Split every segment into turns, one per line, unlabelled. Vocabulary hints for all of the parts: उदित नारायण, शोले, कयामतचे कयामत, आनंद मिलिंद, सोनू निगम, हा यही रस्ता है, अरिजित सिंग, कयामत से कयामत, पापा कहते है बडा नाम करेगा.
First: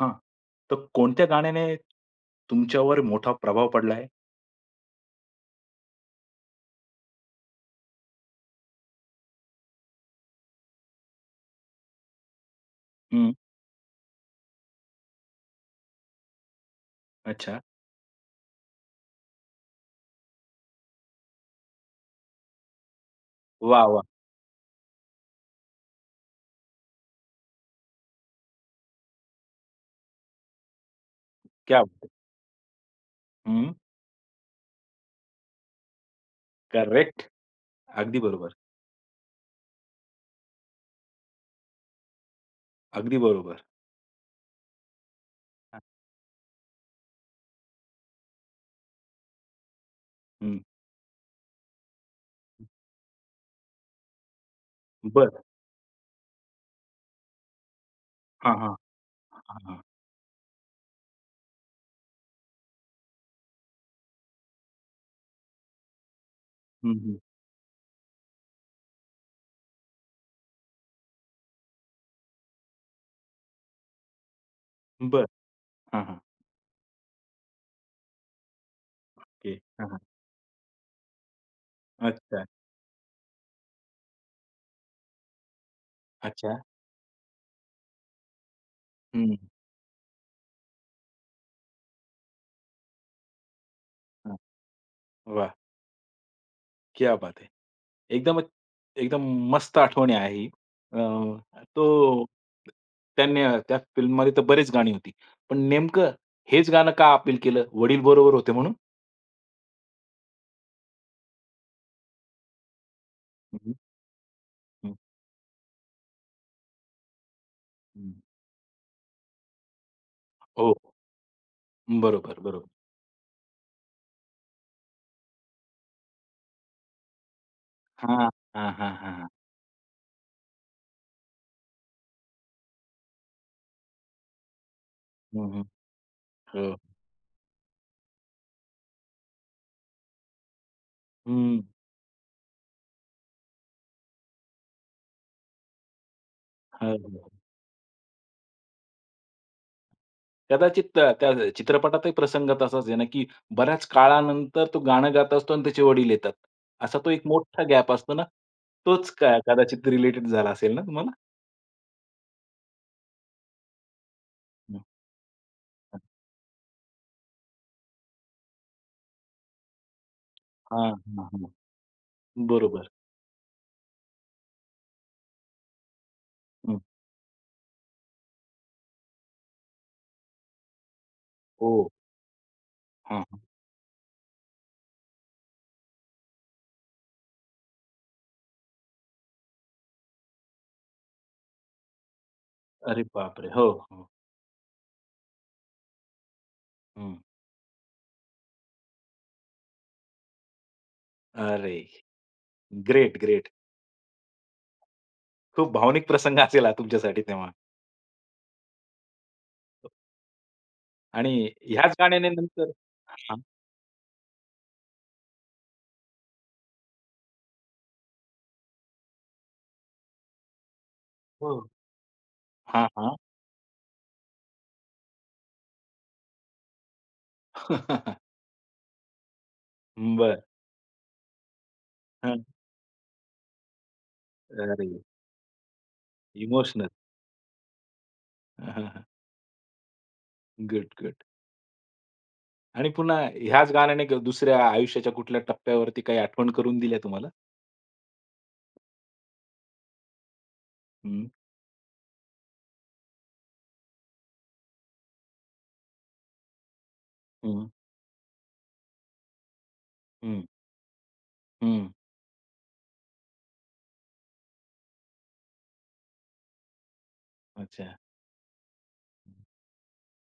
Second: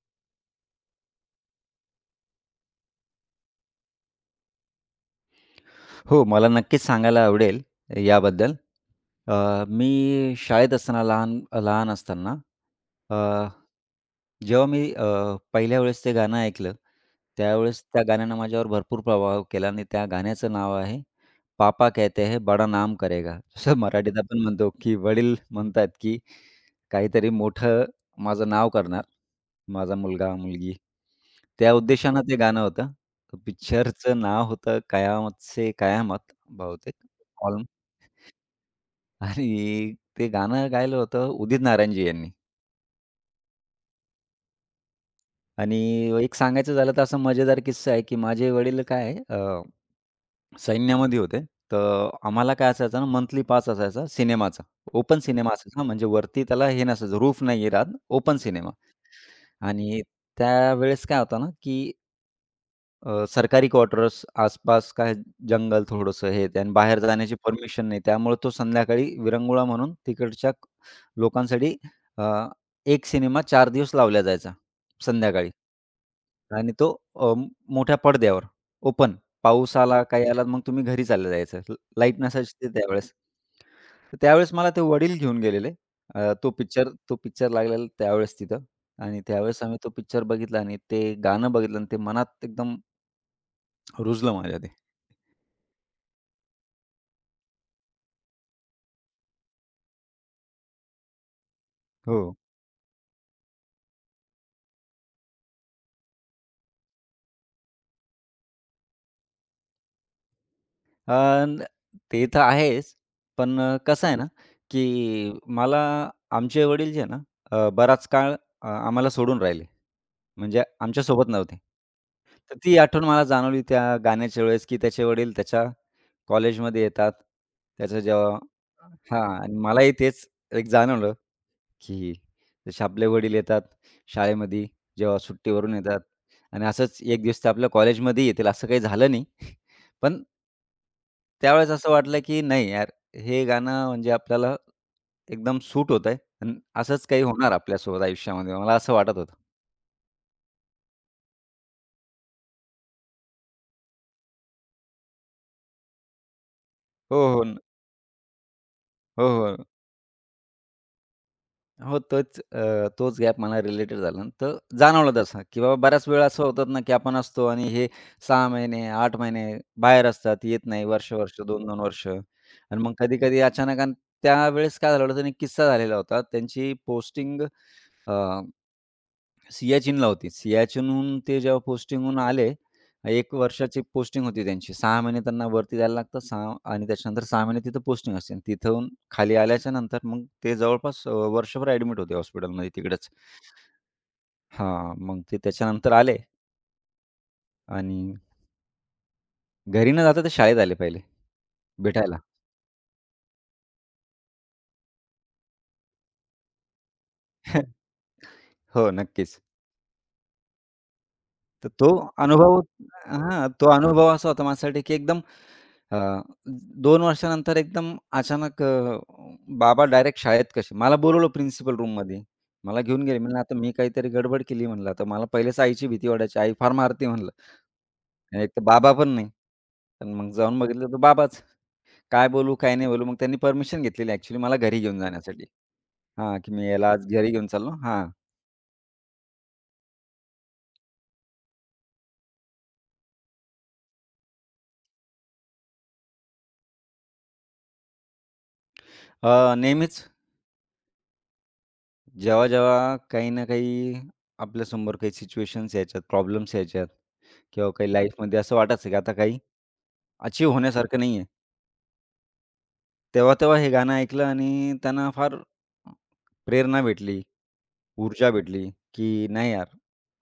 हां. तर कोणत्या गाण्याने तुमच्यावर मोठा प्रभाव पडला आहे?
हो, मला नक्कीच सांगायला आवडेल याबद्दल. अ, मी शाळेत असताना लहान लहान असताना जेव्हा मी पहिल्या वेळेस ते गाणं ऐकलं,
अच्छा.
त्यावेळेस त्या गाण्यानं माझ्यावर भरपूर प्रभाव केला आणि त्या गाण्याचं नाव आहे, "पापा कहते है बडा नाम करेगा." जसं
वाह! वाह!
मराठीत आपण म्हणतो, की वडील म्हणतात, की काहीतरी मोठं माझं नाव करणार, माझा मुलगा, मुलगी. त्या
क्या बात है!
उद्देशानं ते गाणं होतं.
हं.
पिक्चरचं नाव होतं "कयामत से कयामत" बहुतेक.
करेक्ट.
ऑल
अगदी बरोबर.
आणि ते गाणं गायलं होतं उदित नारायणजी यांनी.
अगदी बरोबर.
आणि
हां.
एक सांगायचं झालं तर असा मजेदार किस्सा आहे, की माझे वडील काय आहे,
हं.
सैन्यामध्ये होते. तर आम्हाला काय असायचं ना, मंथली पास असायचा सिनेमाचा. ओपन
बरं.
सिनेमा असायचा, म्हणजे वरती त्याला हे नसायचं, रूफ नाही राहत, ओपन
हां,
सिनेमा.
हां. हां, हां.
आणि त्यावेळेस काय होतं ना, की सरकारी क्वार्टर्स, आसपास काय जंगल थोडंसं, हे ते आणि
हं,
बाहेर
हं.
जाण्याची परमिशन नाही. त्यामुळे तो संध्याकाळी विरंगुळा म्हणून तिकडच्या लोकांसाठी अ, एक सिनेमा चार दिवस लावला जायचा
बरं.
संध्याकाळी.
हां,
आणि तो अ, म- मोठ्या पडद्यावर ओपन.
ओके.
पाऊस
हां, हां.
आला, काही आला, मग तुम्ही घरी चाललं जायचं. लाईट
अच्छा.
नसायची ते त्यावेळेस. तर त्यावेळेस मला ते वडील घेऊन गेलेले. अ, तो
अच्छा.
पिक्चर तो पिक्चर लागलेला त्यावेळेस तिथं. आणि
हं.
त्यावेळेस आम्ही तो पिक्चर बघितला आणि ते गाणं बघितलं आणि ते मनात एकदम रुजलं
हां.
माझ्या ते.
वाह! क्या बात है! एकदमच एकदम मस्त आठवणी आहे ही. अ,
हो.
तो त्यांनी त्या फिल्ममध्ये तर बरीच गाणी होती. पण नेमकं हेच गाणं का अपील केलं? वडील बरोबर होते म्हणून?
अन् ते तर आहेच, पण
हं,
कसं आहे ना, की
हं,
मला आमचे वडील जे आहे ना, बराच
हं.
काळ आम्हाला सोडून राहिले. म्हणजे
हो.
आमच्यासोबत नव्हते.
बरोबर,
तर
बरोबर.
ती आठवण मला जाणवली त्या गाण्याच्या वेळेस, की त्याचे वडील त्याच्या कॉलेजमध्ये येतात. त्याचं
हां,
जेव्हा,
हां, हां, हां.
हां. आणि मलाही तेच एक जाणवलं, की जसे आपले वडील येतात शाळेमध्ये, जेव्हा
हं, हं.
सुट्टीवरून येतात आणि
हो.
असंच एक दिवस ते आपल्या कॉलेजमध्ये येतील, असं काही झालं नाही. पण
हं.
त्यावेळेस असं वाटलं की नाही यार, हे गाणं म्हणजे आपल्याला एकदम सूट होतंय आणि
हो,
असंच काही
हो.
होणार आपल्यासोबत आयुष्यामध्ये. मला असं वाटत होतं.
कदाचित त्या चित्रपटातही प्रसंग तसाच आहे ना, की बऱ्याच काळानंतर तो गाणं गात असतो आणि त्याचे वडील येतात. असा तो
हो,
एक
हो. न-
मोठा गॅप असतो ना, तोच
हो,
क
हो.
कदाचित रिलेटेड झाला असेल ना तुम्हाला?
हो, तोच तोच गॅप मला रिलेटेड झाला ना, तर
हं,
जाणवलं तसं, की बाबा
हं.
बऱ्याच वेळा असं होतात ना, की आपण असतो आणि हे 6 महिने, 8 महिने बाहेर असतात, येत नाही
हां, हां,
वर्ष-वर्ष,
हां.
2-2 वर्ष आणि
बरोबर.
मग कधी-कधी अचानक आणि त्यावेळेस काय झालं होतं, त्यांनी किस्सा झालेला होता. त्यांची
हं.
पोस्टिंग सियाचीनला होती. सियाचीनहून ते जेव्हा
हो.
पोस्टिंगहून आले,
हां,
1
हां.
वर्षाची पोस्टिंग होती त्यांची. 6 महिने त्यांना वरती जायला लागतात. 6 आणि त्याच्यानंतर 6 महिने तिथं पोस्टिंग असते आणि तिथून खाली आल्याच्या नंतर मग ते जवळपास वर्षभर ॲडमिट होते हॉस्पिटलमध्ये
अरे
तिकडंच.
बापरे! हो, हो.
हां, मग ते त्याच्यानंतर आले
हं.
आणि घरी न जाता ते शाळेत आले पहिले
अरे!
भेटायला.
Great, great. खूप भावनिक प्रसंग असेल हा तुमच्यासाठी तेव्हा.
हो, नक्कीच.
आणि
तर तो
ह्याच गाण्याने
अनुभव,
नंतर हां.
हां, तो अनुभव असा होता माझ्यासाठी की एकदम, हां. 2 वर्षानंतर एकदम अचानक बाबा डायरेक्ट शाळेत कसे मला बोलवलं
हं.
प्रिन्सिपल रूममध्ये. मला
हां,
घेऊन
हां.
गेले. म्हणलं, "आता मी काहीतरी गडबड केली" म्हणलं. आता मला पहिलेच आईची भीती वाटायची. आई फार मारते म्हणलं. आणि एक तर बाबा पण नाही. पण मग
बरं.
जाऊन बघितलं तर बाबाच. काय
हं.
बोलू, काय नाही बोलू. मग त्यांनी परमिशन घेतलेली ॲक्चुअली मला घरी
अरे,
घेऊन जाण्यासाठी. हां, की मी
इमोशनल.
याला आज घरी घेऊन चाललो. हां.
हां, हां, गुड, गुड. आणि पुन्हा ह्याच गाण्याने दुसऱ्या आयुष्याच्या कुठल्या टप्प्यावरती काही आठवण करून दिल्या तुम्हाला?
नेहमीच
हं,
जेव्हा काही ना काही आपल्यासमोर काही सिच्युएशन्स यायच्यात, प्रॉब्लेम्स यायच्यात
हं,
किंवा काही लाईफमध्ये असं वाटायचं की आता काही
हं,
अचीव्ह होण्यासारखं नाही आहे.
हं.
तेव्हा हे गाणं ऐकलं आणि त्यांना फार प्रेरणा भेटली,
अच्छा.
ऊर्जा भेटली, की नाही यार,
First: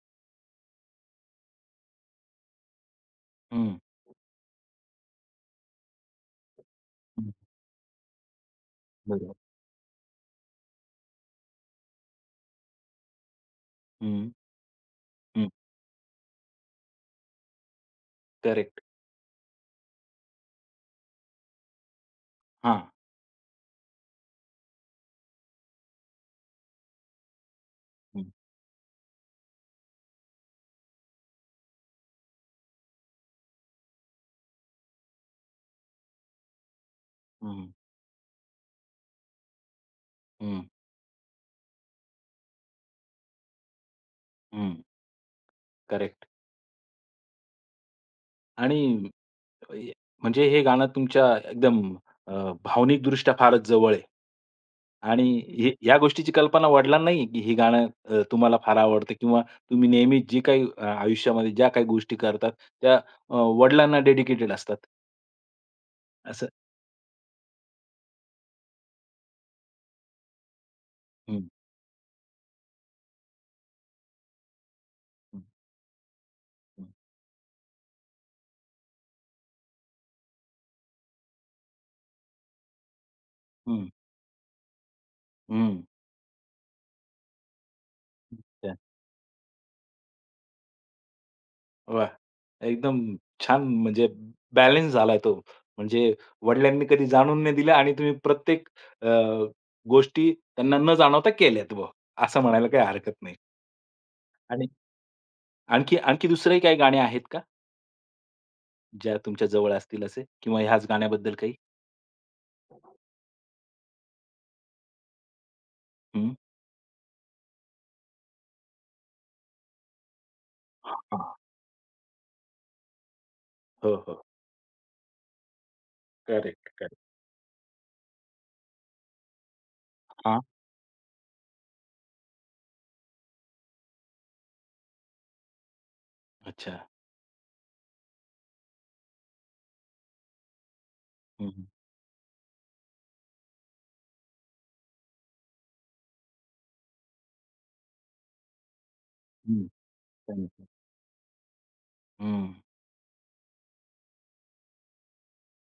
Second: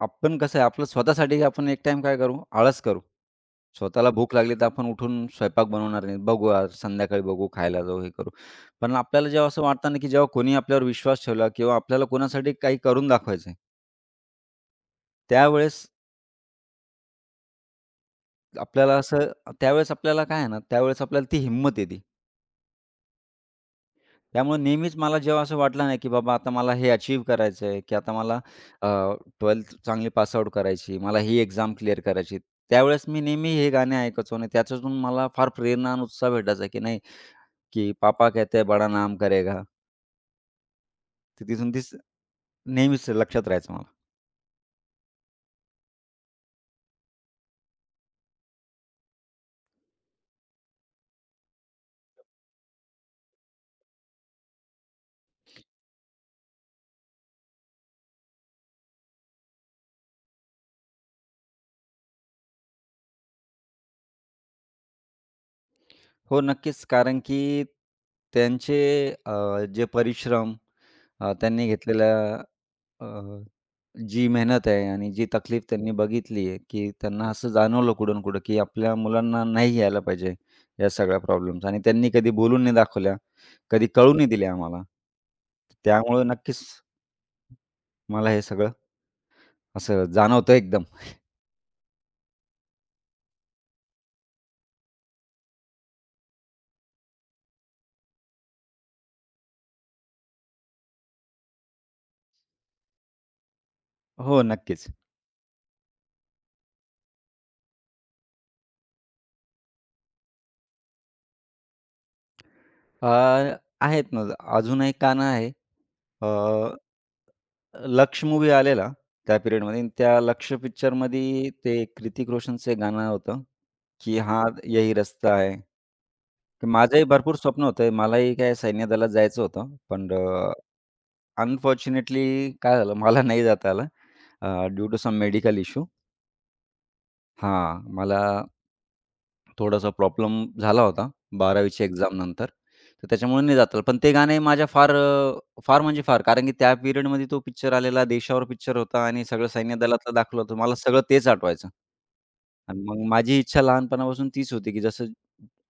आपण कसं आहे, आपलं स्वतःसाठी आपण एक टाईम काय करू? आळस करू.
हं,
स्वतःला भूक लागली तर आपण उठून स्वयंपाक बनवणार नाही. बघू आज संध्याकाळी,
हं.
बघू, खायला जाऊ, हे करू. पण आपल्याला
बरोबर.
जेव्हा असं वाटतं ना की जेव्हा कोणी आपल्यावर विश्वास ठेवला किंवा आपल्याला कोणासाठी काही करून दाखवायचं,
हं, हं.
त्यावेळेस
करेक्ट.
आपल्याला असं, त्यावेळेस आपल्याला काय आहे ना, त्यावेळेस आपल्याला ती हिंमत येते.
हां.
त्यामुळे नेहमीच मला जेव्हा असं वाटलं नाही, की बाबा आता मला हे अचीव्ह करायचं आहे, की आता
हं,
मला अ, चांगली पास करायची, मला ही एक्झाम क्लिअर करायची. त्यावेळेस मी नेहमी हे गाणे ऐकायचो आणि त्याच्यातून मला फार प्रेरणा आणि उत्साह भेटायचा, की नाही,
हं,
की "पापा कहते बडा नाम करेगा."
हं,
तर तिथून तीच नेहमीच लक्षात राहायचं मला.
हं. करेक्ट. आणि अ, म्हणजे हे गाणं तुमच्या एकदम अ, भावनिकदृष्ट्या फारच जवळ आहे. आणि हे ह्या गोष्टीची कल्पना वडिलांनाही आहे, की हे गाणं तुम्हाला फार आवडतं किंवा तुम्ही नेहमी जी काही आयुष्यामध्ये ज्या काही गोष्टी करतात त्या वडिलांना डेडिकेटेड असतात.
हो,
असं
नक्कीच. कारण की त्यांचे अ, जे परिश्रम
हं,
त्यांनी घेतलेल्या, जी मेहनत आहे आणि जी
हं,
तकलीफ त्यांनी बघितली आहे, की त्यांना असं जाणवलं कुठं कुठं, की आपल्या मुलांना नाही यायला पाहिजे या सगळ्या प्रॉब्लेम्स आणि त्यांनी कधी बोलून नाही दाखवल्या, कधी
हं,
कळू नाही दिल्या आम्हाला.
हं, हं.
त्यामुळं नक्कीच मला हे सगळं
अच्छा.
असं जाणवतं एकदम.
वाह! एकदम छान म्हणजे बॅलन्स झालाय तो. म्हणजे वडिलांनी कधी जाणून नाही दिलं आणि तुम्ही प्रत्येक अ, गोष्टी त्यांना न जाणवता केल्यात बुवा, असं म्हणायला काही हरकत नाही.
हो,
आणि
नक्कीच.
आणखी आणखी दुसरेही काही गाणे आहेत का? ज्या तुमच्या जवळ असतील असे किंवा ह्याच गाण्याबद्दल काही?
अ, आहेत ना, अजून एक गाणं आहे.
हं.
लक्ष मूव्ही आलेला त्या पिरियडमध्ये आणि त्या लक्ष
हां.
पिक्चरमध्ये ते कृतिक रोशनचं एक गाणं होतं,
हो,
की
हो.
"हा यही रस्ता है." तर
करेक्ट, करेक्ट.
माझंही भरपूर स्वप्न होतं. मलाही काय सैन्य दलात जायचं होतं. पण
हां.
अनफॉर्च्युनेटली काय झालं, मला नाही जाता आलं, due to some medical issue.
अच्छा.
हां, मला थोडासा प्रॉब्लेम झाला होता
हं, हं.
12वीच्या एक्झामनंतर. तर त्याच्यामुळे नाही जाता आलं. पण ते गाणे माझ्या फार, म्हणजे फार, कारण की त्या पिरियडमध्ये तो पिक्चर आलेला, देशावर पिक्चर होता आणि सगळं
हं.
सैन्य दलातलं दाखवलं होतं.
त्यांचं.
मला सगळं तेच आठवायचं.
हं,
आणि मग माझी इच्छा लहानपणापासून तीच होती, की जसं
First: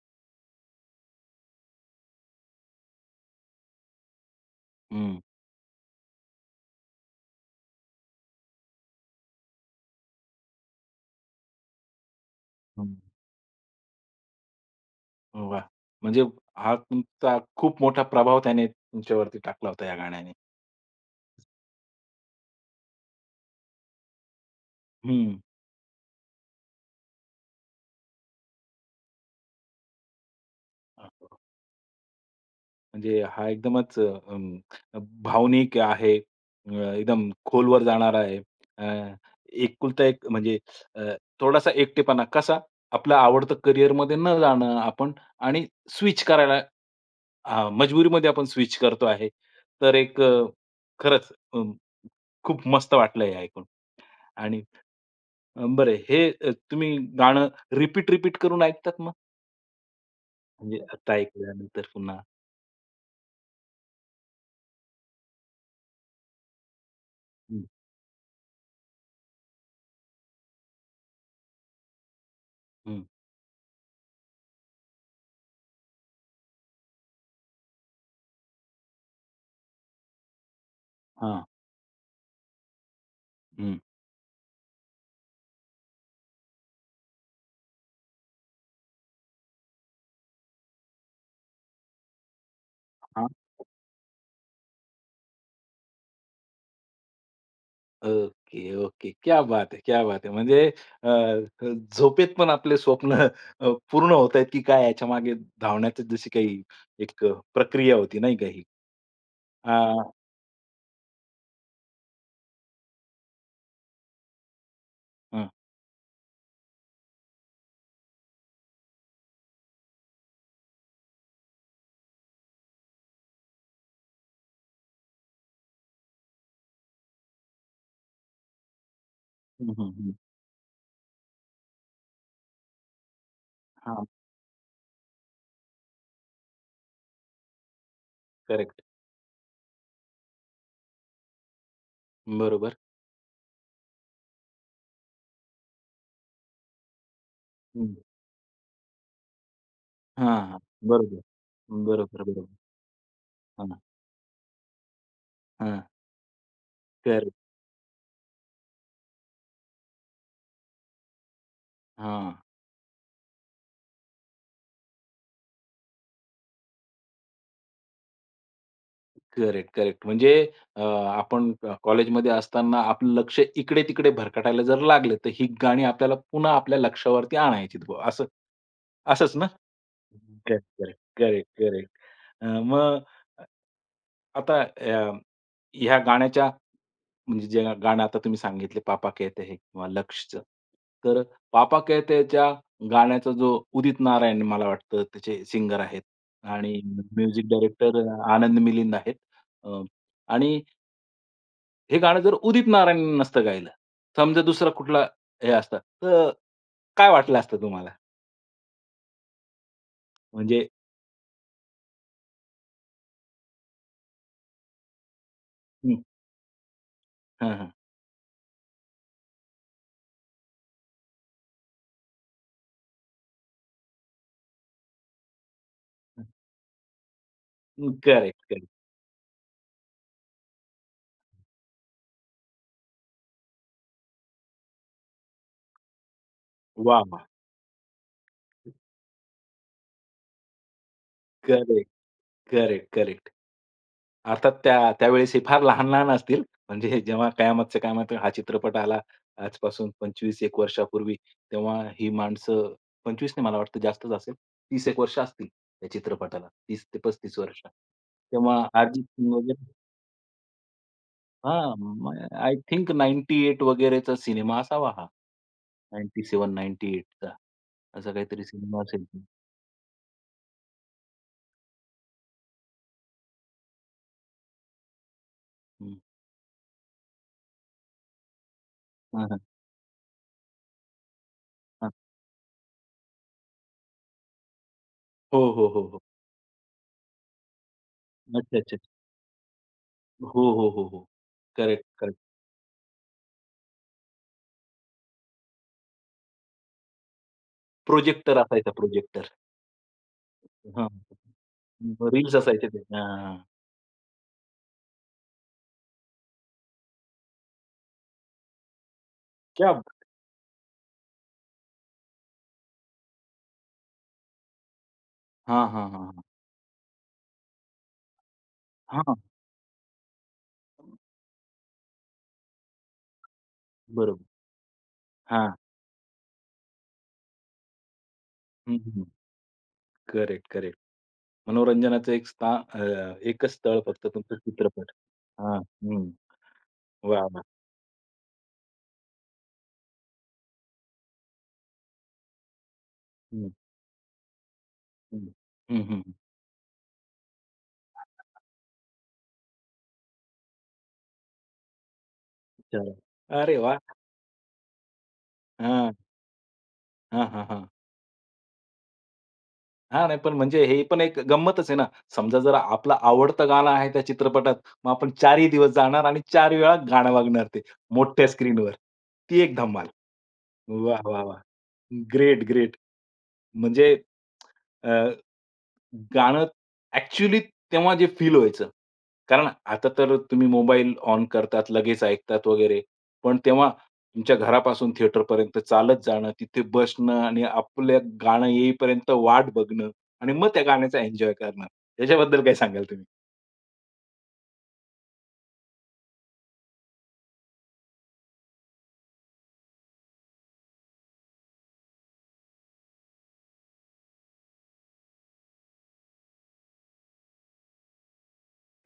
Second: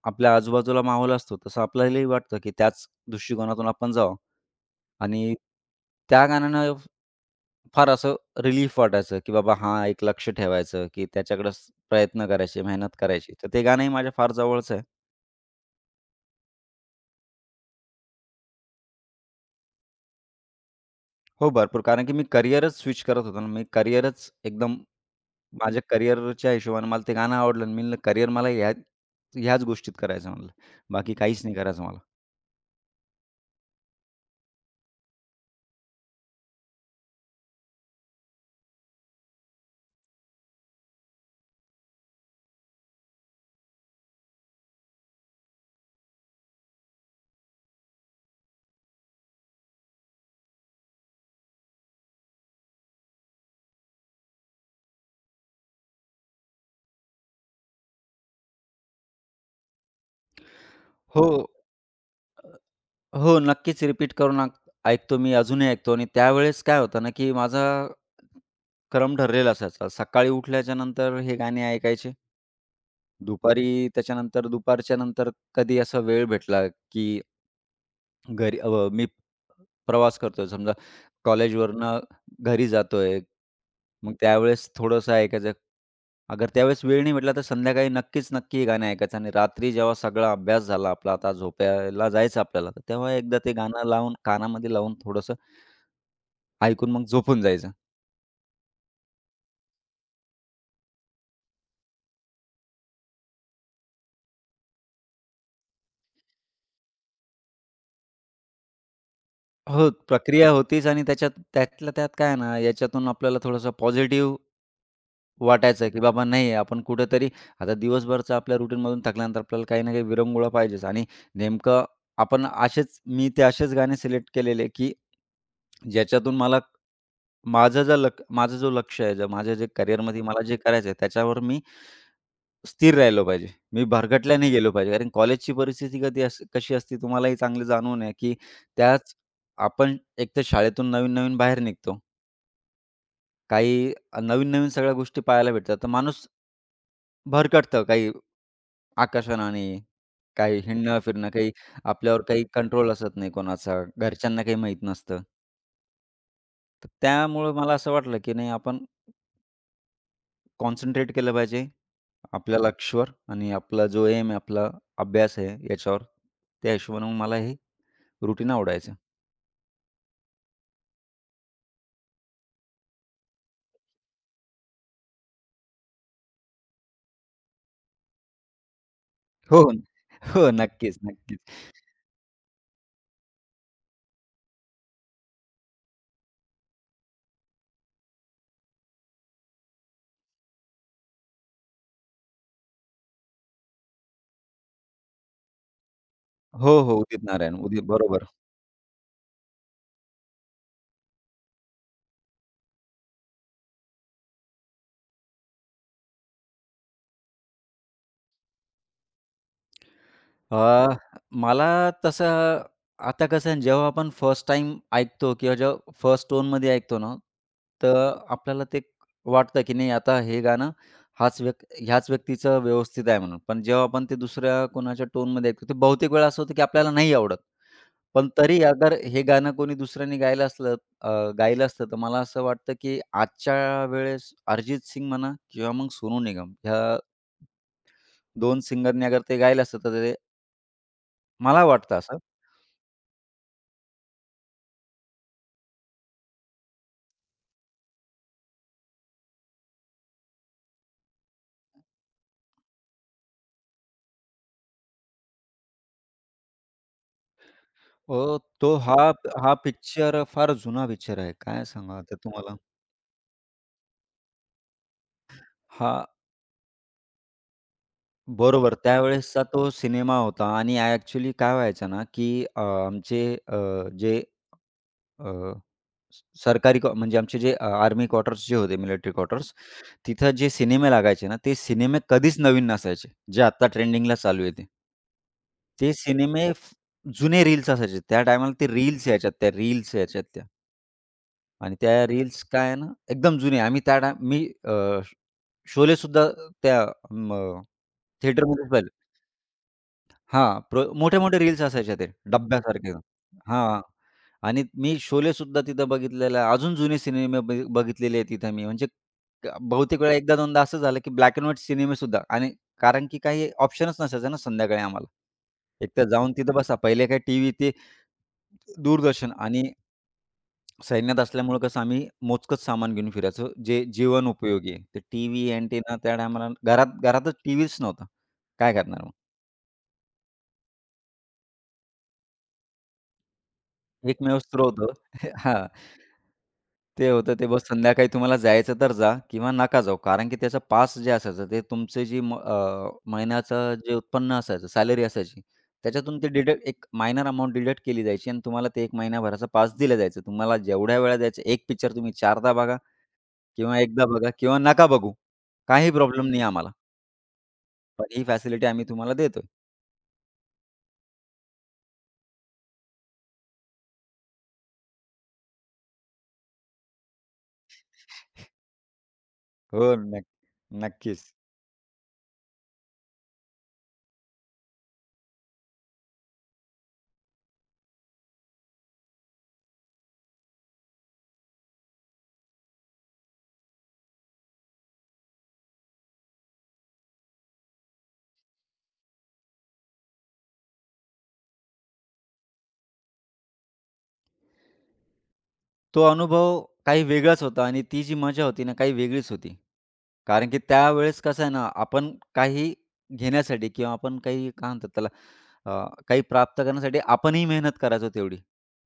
आपल्या आजूबाजूला माहोल असतो, तसं आपल्यालाही वाटतं, की त्याच दृष्टिकोनातून आपण जावं.
हं,
आणि त्या गाण्यानं फार असं रिलीफ वाटायचं, की बाबा हां, एक लक्ष ठेवायचं, की त्याच्याकडे प्रयत्न करायचे,
हं.
मेहनत करायची. तर ते गाणंही माझ्या फार जवळचं आहे.
वाह! म्हणजे हा तुमचा खूप मोठा प्रभाव त्याने तुमच्यावरती टाकला होता या गाण्याने.
हो, भरपूर. कारण की मी करियरच स्विच करत होतो ना. मी करियरच एकदम,
हं.
माझ्या करियरच्या हिशोबाने मला ते गाणं आवडलं आणि मी म्हणलं करियर मला ह्याच गोष्टीत करायचं म्हणलं. बाकी काहीच नाही करायचं मला.
म्हणजे हा एकदमच भावनिक आहे. एकदम खोलवर जाणारा आहे. अ, एकुलता एक म्हणजे अ, थोडासा एकटेपणा कसा? आपलं आवडतं करिअरमध्ये न जाणं आपण आणि स्विच करायला हां, मजबुरीमध्ये आपण स्विच करतो आहे. तर एक खरंच खूप मस्त वाटलं हे ऐकून. आणि बरं हे तुम्ही गाणं रिपीट, रिपीट करून ऐकतात मग? म्हणजे आता
हो,
ऐकल्यानंतर पुन्हा.
हो. नक्कीच रिपीट करून ऐकतो मी, अजूनही ऐकतो आणि त्यावेळेस काय होतं ना, की माझा
हं,
क्रम ठरलेला असायचा. सकाळी उठल्याच्यानंतर हे गाणे ऐकायचे.
हं.
दुपारी त्याच्यानंतर, दुपारच्यानंतर कधी असा वेळ भेटला, की घरी, मी प्रवास करतोय समजा,
हां,
कॉलेजवरनं घरी जातोय.
हं.
मग त्यावेळेस थोडंसं ऐकायचं. अगर त्यावेळेस वेळ नाही भेटला तर संध्याकाळी नक्कीच, नक्की हे गाणं ऐकायचं आणि रात्री जेव्हा सगळा अभ्यास झाला आपला, आता झोपायला जायचं आपल्याला, तर तेव्हा एकदा ते गाणं लावून कानामध्ये लावून थोडंसं ऐकून मग झोपून जायचं.
Okay, okay. क्या बात है! क्या बात है! म्हणजे अ, झोपेत पण आपले स्वप्न पूर्ण होत आहेत, की काय याच्यामागे धावण्याची जशी काही एक प्रक्रिया होती नाही का ही?
हो,
हां,
प्रक्रिया होतीच आणि त्याच्यात, त्यातल्या त्यात काय आहे ना, याच्यातून आपल्याला थोडंसं पॉझिटिव्ह
हां.
वाटायचं की बाबा नाही, आपण कुठेतरी आता दिवसभरचा आपल्या रुटीनमधून थकल्यानंतर आपल्याला काही ना काही विरंगुळा पाहिजेच आणि नेमकं आपण असेच, मी ते असेच गाणे सिलेक्ट केलेले की ज्याच्यातून मला, माझं जो लक्ष आहे, जर माझ्या जे
हं, हं, हं.
करिअरमध्ये मला जे करायचं आहे, त्याच्यावर मी स्थिर राहिलो पाहिजे. मी
हां,
भरकटला नाही गेलो पाहिजे. कारण कॉलेजची परिस्थिती कधी कशी असते तुम्हालाही चांगली जाणून आहे की
करेक्ट.
त्याच आपण एकतर शाळेतून नवीन-नवीन बाहेर निघतो.
बरोबर.
काही नवीन-नवीन सगळ्या गोष्टी पाहायला भेटतात. तर माणूस भरकटतं,
हं.
काही आकर्षणाने,
हां, हां.
काही
बरोबर.
हिंडणं-फिरणं, काही आपल्यावर
बरोबर,
काही
बरोबर.
कंट्रोल असत नाही
हां,
कोणाचा, घरच्यांना काही माहीत नसतं.
हां.
तर
करेक्ट.
त्यामुळं मला असं वाटलं, की नाही, आपण कॉन्सन्ट्रेट केलं पाहिजे
हां.
आपल्या लक्ष्यवर आणि आपला जो एम आहे, आपला अभ्यास आहे याच्यावर. त्या हिशोबाने मग मला हे रुटीन आवडायचं.
Correct, correct. म्हणजे आपण कॉलेजमध्ये असताना आपलं लक्ष इकडे-तिकडे भरकटायला जर लागलं, तर ही गाणी आपल्याला पुन्हा आपल्या लक्षावरती आणायची असं असंच ना?
हो, हो. हो,
करेक्ट,
नक्कीच,
करेक्ट.
नक्कीच.
Correct, correct. मग अ, आता ह्या गाण्याच्या म्हणजे जे गाणं आता तुम्ही सांगितले "पापा कहते है" किंवा लक्ष्यचं. तर "पापा कहते गाण्याचा जो उदित नारायण मला वाटतं त्याचे सिंगर आहेत
हो,
आणि
हो. उदित
म्युझिक
नारायण. उदित
डायरेक्टर
बरोबर.
आनंद मिलिंद आहेत. अ, आणि हे गाणं जर उदित नारायण नसतं गायलं, समजा दुसरा कुठला हे असतं, तर काय वाटलं असतं तुम्हाला? म्हणजे
अ, मला तसं आता कसं आहे, जेव्हा आपण फर्स्ट टाईम ऐकतो किंवा जेव्हा फर्स्ट टोनमध्ये ऐकतो ना, तर आपल्याला ते वाटतं की नाही, आता हे गाणं हाच व्यक् ह्याच व्यक्तीचं व्यवस्थित आहे म्हणून. पण जेव्हा आपण ते दुसऱ्या कोणाच्या टोनमध्ये ऐकतो, ते बहुतेक वेळा असं होतं की आपल्याला नाही आवडत. पण तरी
करेक्ट.
अगर हे गाणं कोणी दुसऱ्याने अ, गायलं असतं, तर मला असं वाटतं की आजच्या वेळेस अरिजित सिंग म्हणा किंवा मग सोनू निगम, ह्या
वाह! वाह!
2 सिंगरनी अगर ते गायलं असतं, तर ते, मला
करेक्ट,
वाटतं असं.
Correct, correct. अर्थात त्या त्यावेळेस हे फार लहान-लहान असतील. म्हणजे जेव्हा कयामतचे कयामत हा चित्रपट आला आजपासून 25-1 वर्षापूर्वी, तेव्हा ही माणसं 25 नाही मला वाटतं जास्तच असेल. 30-1 वर्ष असतील त्या चित्रपटाला. 30 ते 35 वर्ष.
हो,
तेव्हा
तो हा
अरिजित सिंग
हा
वगैरे
पिक्चर फार जुना पिक्चर आहे. काय सांगावं
हां,
आता
आय
तुम्हाला?
थिंक 98 वगैरेचा सिनेमा असावा हा.
हां,
97-98 चा असा काहीतरी
बरोबर.
सिनेमा असेल.
त्यावेळेसचा तो सिनेमा होता आणि ॲक्चुअली काय व्हायचं ना, की आमचे अ, जे अ,
हं.
स सरकारी क्वा म्हणजे आमचे जे आर्मी क्वार्टर्स जे होते, मिलिटरी
हां, हां,
क्वार्टर्स, तिथं जे सिनेमे लागायचे ना, ते
हां.
सिनेमे कधीच नवीन नसायचे, जे आत्ता ट्रेंडिंगला चालू आहे,
हो, हो, हो,
ते
हो.
सिनेमे जुने रील्स असायचे. त्या टायमाला ते
अच्छा.
रील्स यायच्यात, त्या रील्स यायच्यात
हो,
त्या.
हो, हो, हो.
आणि
करेक्ट,
त्या
करेक्ट.
रील्स काय आहे ना, एकदम जुने. आम्ही त्या टाईम मी, शोलेसुद्धा त्या म
प्रोजेक्टर
थिएटरमध्येच
असायचा
पाहिले.
प्रोजेक्टर.
हां,
हां.
मोठे-मोठे रील्स असायच्या ते
रील्स असायचे ते.
डब्यासारखे.
हां.
हां. आणि मी शोलेसुद्धा तिथं बघितलेला आहे. अजून जुने सिनेमे बघितलेले आहेत तिथं मी. म्हणजे
क्या
बहुतेक वेळा एकदा दोनदा असं झालं, की ब्लॅक एंड व्हाईट सिनेमेसुद्धा आणि कारण की काही ऑप्शनच नसायचा ना संध्याकाळी आम्हाला.
हां, हां, हां,
एकतर
हां.
जाऊन तिथं बसा. पहिले काय टीव्ही, ते
हां.
दूरदर्शन आणि सैन्यात असल्यामुळं कसं आम्ही मोजकंच सामान घेऊन फिरायचो, जे
बरोबर.
जीवन उपयोगी आहे. ते टीव्ही,
हां.
अँटेना, त्या टायमाला घरातच टीव्हीच नव्हता. काय करणार मग?
Correct, correct. मनोरंजनाचं एकच स्थळ फक्त तुमचं
एकमेव स्त्रोत
चित्रपट. हां.
हां.
हं.
ते
वाह,
होतं
वाह!
ते बस, संध्याकाळी तुम्हाला जायचं तर जा किंवा नका जाऊ. कारण की त्याचा पास जे असायचं ते तुमचे,
हं,
महिन्याचं जे उत्पन्न असायचं, सॅलरी
हं.
असायची,
हं, हं.
त्याच्यातून ते एक मायनर अमाउंट डिडक्ट केली जायची आणि तुम्हाला ते 1 महिन्याभराचा पास दिला जायचा. तुम्हाला जेवढ्या वेळा जायचं, एक पिक्चर तुम्ही 4दा बघा
चला. अरे
किंवा
वाह!
एकदा बघा किंवा नका बघू. काही
हां.
प्रॉब्लेम नाही आम्हाला.
हां, हां, हां.
पण ही फॅसिलिटी आम्ही तुम्हाला देतोय.
हां, नाही पण म्हणजे हे पण एक गंमतच आहे ना. समजा जर आपलं आवडतं गाणं आहे त्या चित्रपटात, मग आपण 4ही दिवस जाणार आणि 4 वेळा गाणं वाजणार ते मोठ्या स्क्रीनवर. ती एक
हो,
धमाल.
नक्क
वाह, वाह,
नक्कीच.
वाह! Great, great. म्हणजे अ, गाणं ॲक्चुअली तेव्हा जे फील व्हायचं. कारण आता तर तुम्ही मोबाईल ऑन करतात, लगेच ऐकतात वगैरे. पण तेव्हा तुमच्या घरापासून थिएटरपर्यंत चालत जाणं, तिथे बसणं आणि आपलं गाणं येईपर्यंत वाट बघणं आणि मग त्या गाण्याचा एन्जॉय करणं. याच्याबद्दल काय सांगाल तुम्ही?
तो अनुभव काही वेगळाच होता आणि ती जी मजा होती ना, काही वेगळीच होती. कारण की त्यावेळेस कसं आहे ना, आपण काही घेण्यासाठी किंवा आपण काही काय म्हणतात त्याला, अ, काही प्राप्त करण्यासाठी आपणही मेहनत करायचो तेवढी.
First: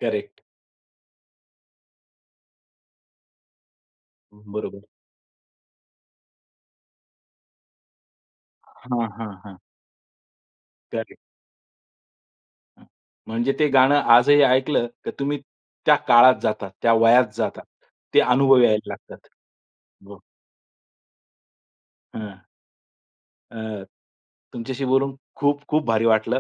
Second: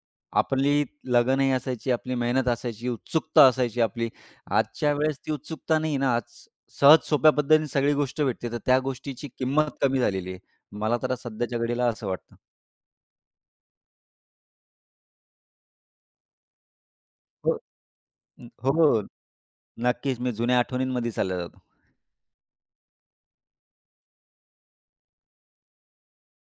करेक्ट.
आपली लगनही असायची, आपली मेहनत असायची, उत्सुकता असायची आपली.
बरोबर.
आजच्या वेळेस ती उत्सुकता नाही ना, आज सहज सोप्या पद्धतीने सगळी गोष्ट भेटते, तर त्या
हां,
गोष्टीची
हां, हां.
किंमत कमी झालेली आहे. मला तर सध्याच्या घडीला असं वाटतं.
हां. म्हणजे ते गाणं आजही ऐकलं तर तुम्ही त्या काळात जातात, त्या वयात जातात. ते अनुभव
हो,
यायला
हो.
लागतात. हो.
नक्कीच मी जुन्या आठवणींमध्ये चालला जातो.
हं. अ, तुमच्याशी बोलून खूप खूप भारी वाटलं.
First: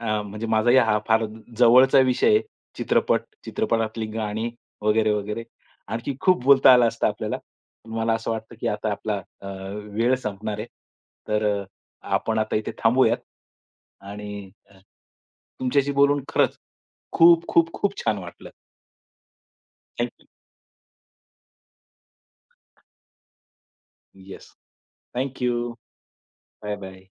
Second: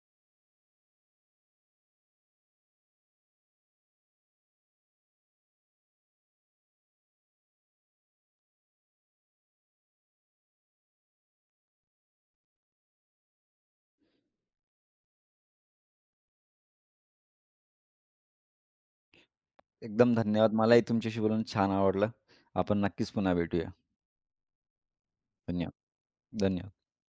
म्हणजे माझाही हा फार जवळचा विषय आहे. चित्रपट, चित्रपटातली गाणी वगैरे, वगैरे. आणखी खूप बोलता आलं असतं आपल्याला. पण मला असं वाटतं, की आता आपला अ, वेळ संपणार आहे. तर आपण आता इथे थांबूयात आणि तुमच्याशी बोलून खरंच खूप, खूप, खूप छान वाटलं.
एकदम
थँक
धन्यवाद. मलाही तुमच्याशी बोलून छान आवडलं. आपण नक्कीच पुन्हा भेटूया.
येस. थँक
धन्यवाद. धन्यवाद.
Bye, bye.